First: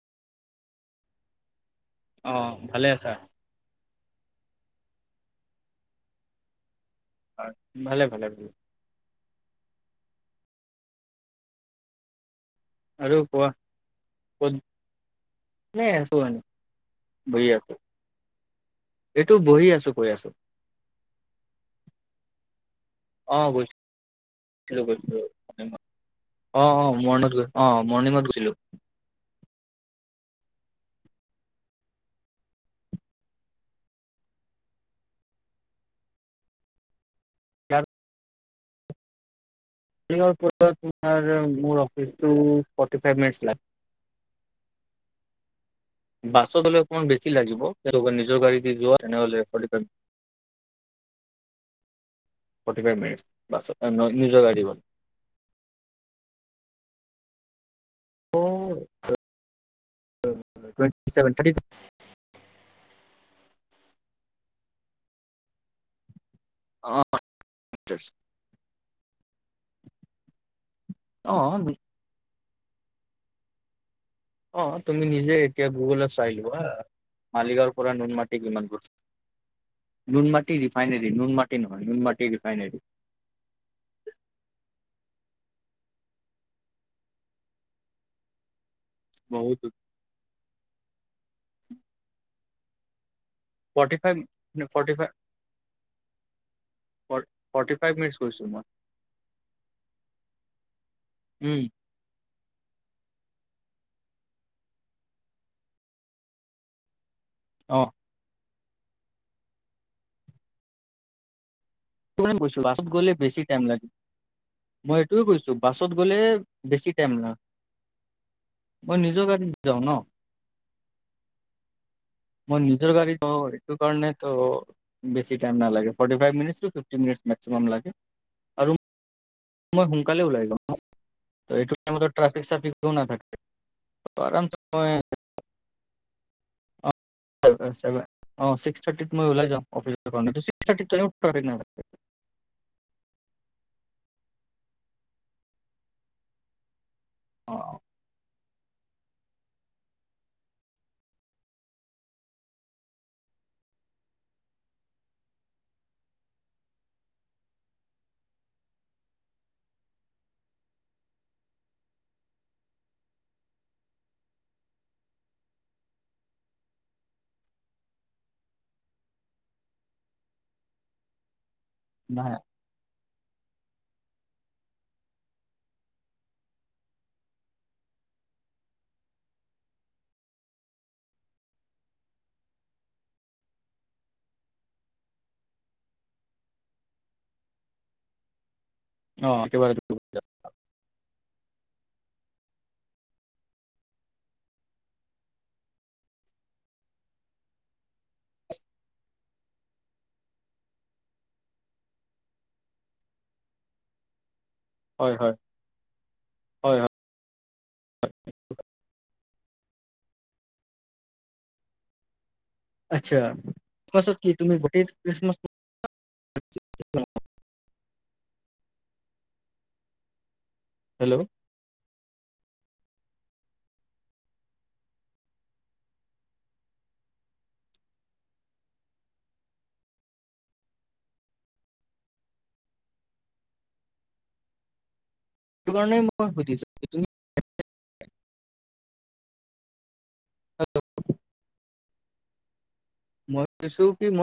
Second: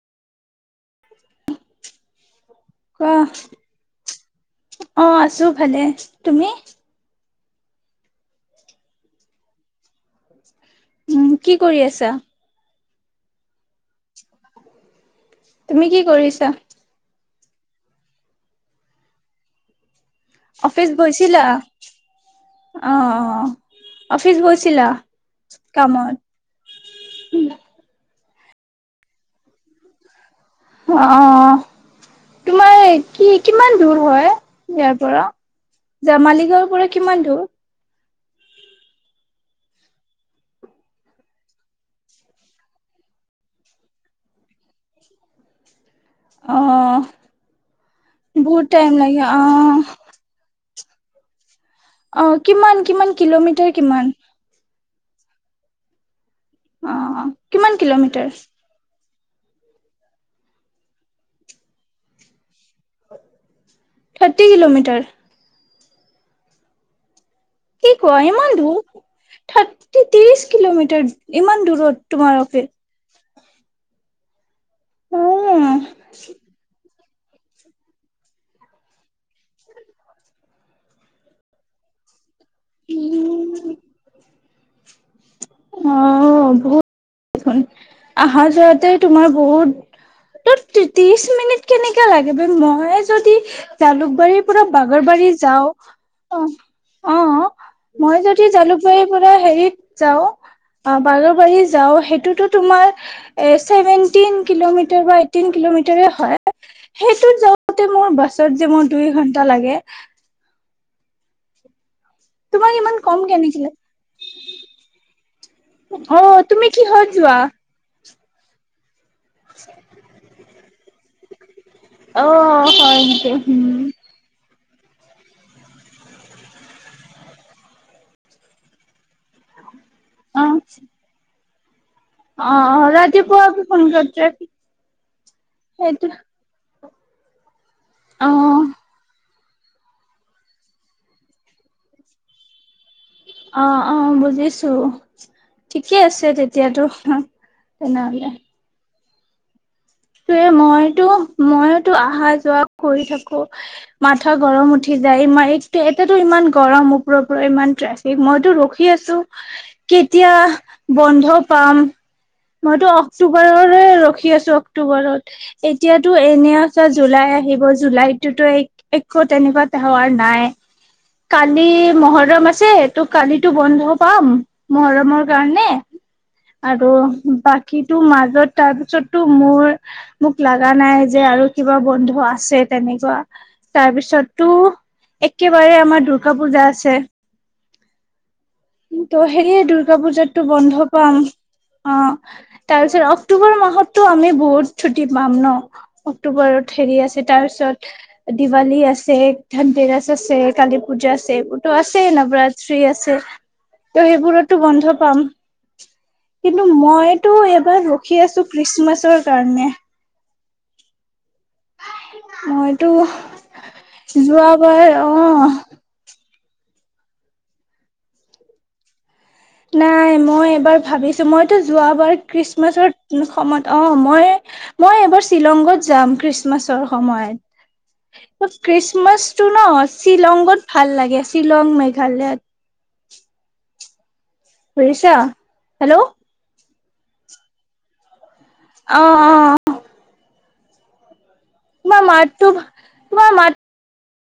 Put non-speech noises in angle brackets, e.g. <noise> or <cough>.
অ ভালে কোৱা আছা। অ আছো ভালে, তুমি। হয়, ভালে ভালে ভাল। উম কি কৰি আছা। আৰু কোৱা, কত এনে তুমি কি আছো মানে কৰিছা। বহি আছো। এইটো বহি আছো। কৈ আছো অফিচ গৈছিলা, অ অঅ। কামত <unintelligible> <unintelligible> অ-অ। তোমাৰ কি কিমান দূৰ হয়, ইয়াৰ পৰা। য মালিগাঁওৰ পৰা কিমান দূৰ। <unintelligible> <inaudible> অ বাছত হ'লে অকণমান বেছি লাগিব তেওঁলোকে নিজৰ গাড়ী বহুত দি টাইম যোৱা লাগে অ তেনেহলে ফৰটিফাইব অ কিমান ফৰটিফাইভ কিমান কিলোমিটাৰ মিনিটত কিমান <unintelligible> অ অ কিমান কিলোমিটাৰ। <unintelligible> থাৰ্টি কিলোমিটাৰ অ কি কোৱা ইমান দূৰ থাৰ্টি ত্ৰিশ কিলোমিটাৰ অ ইমান দূুৰৰত তোমাৰ এক অ তুমি নিজে এতিয়া অ', গুগলত চাই লবা হ মালিগাঁৱৰ পৰা নুনমাটিক বিমানবোৰ নুন মাটি ৰিফাইনোৰী নুন মাটি নহয় নুন মাটি পাই নাইটি অ বহত আহাৰ যতে তোমাৰ বহুত ত ত্ৰিশ মিনিট কেনেকাে লাগে মই যদি ফৰ্টি ফাইভ জালুকবাৰীৰ পৰা ফৰ্টি ফাইভ বাগৰবাৰী যাও অ অ ফৰ্টি ফাইভ মিনিটছ মই গৈছো যদি জালুকবাৰীৰ পৰা হেৰিত যাও অ বাৰ বাৰি উম যাও সেইটোতো তোমাৰ এ চছেভেনটিন কিলোমিটাৰ বা এইটটিন কিলোমিটাৰ হয় সেইটোত অ যাওঁতে মোৰ বাছত যে মোৰ দুই ঘন্টা লাগে কিমান গৈছো। তোমাক বছত ইমান গ'লে কম বেছি কেনেকে টাইম লাগে। মই এইটোৱে কৈছো, বাছত গ'লে অ', তুমি বেছি কিহত টাইম নাই। যোৱা? মই নিজৰ গাড়ীত যাওঁ ন। অ মই নিজৰ হয় গাড়ীত নেকি যাবা পাৰি সেইটো উম কাৰণেটো বেছি টাইম নালাগে। ফৰ্টি ফাইভ মিনিট ফিফ মিন মেক্সিমাম লাগে। আৰু মই সোনকালে ওলাই লম। ত' এইটো টাইমত ট্ৰাফিক অ চাফিকো অ নাথাকে ৰাতিপুৱাক সোন তো ঘত ৰাখি আৰামছে মই সেইটো ভ অ অ ছিক্স থাৰটিতত মই ওলাই যওঁ ফিক্স থাৰিত ত উ অ অ বুজিছো ঠিকে আছে তেতিয়াতো অ তে নাললে তে মইতো মইতো অহা যোৱা কৰি থাকো মাথা গৰম উঠি ই মা একটো এতেতো ইমান গৰম, ওপৰৰ পৰা ইমান ট্ৰেফিক মইতো ৰখি আছোঁ। এতিয়া বন্ধ পাম। মইতো অক্টোবৰৰ পৰা ৰখি আছোঁ। অক্টোবৰত এতিয়াতো এনেই আছা, জুলাই আহিব জুলাইতোতো একো তেনেকুৱা <unintelligible> নাই কালি নাই মহৰম আছে ত' কালি বন্ধ হ'ব। পাম, মৰমৰ কাৰণে। আৰু বাকীটো মাজত তাৰপিছতটো মোৰ মোক লগা নাই যে আৰু কিবা বন্ধু আছে তেনেকুৱা। তাৰপিছতো একেবাৰে আমাৰ দুৰ্গা পূজা আছে। কিন্তু অ হেৰি এই, একেবাৰে দূৰ্গা পূজাতটো বন্ধ পাম। অহ। তাৰ পিছত অক্টোবৰ মাহতটো আমি বহুত ছুটি পাম ন, অক্টোবৰত হেৰি আছে। তাৰপিছত দিৱালী আছে, ধন তেৰাছ আছে, কালী পূজা আছে, এইবোৰতো আছে ন। <unintelligible> আছে। ত' সেইবোৰত বন্ধ হয় পাম। হয় কিন্তু হয় হয় মইতো এবাৰ ৰখি আছোঁ খ্ৰীষ্টমাছৰ কাৰণে। মইতো আচ্ছা ক্লাছত কি যোৱা তুমি গোটেই বাৰ, ক্ৰিছমাছ অহ। <unintelligible> নাই মই এবাৰ হেল্ল' ভাবিছোঁ, মইতো যোৱাবাৰ খ্ৰীষ্টমাছৰ সময়ত অহ'। মই মই এবাৰ শ্বিলংগত যাম খ্ৰীষ্টমাছৰ সময়ত। হয়। খ্ৰীষ্টমাছটো ন, শ্বিলংত ভাল লাগে, শ্বিলং মেঘালয়ত। <unintelligible> বুজিছা। সেইটো হেল্ল' কাৰণেই অ মই সুধিছোঁ। তুমি অহ', অহ'। <unintelligible> মই মাতটো তোমাৰ মই মাত শুনিছোঁ।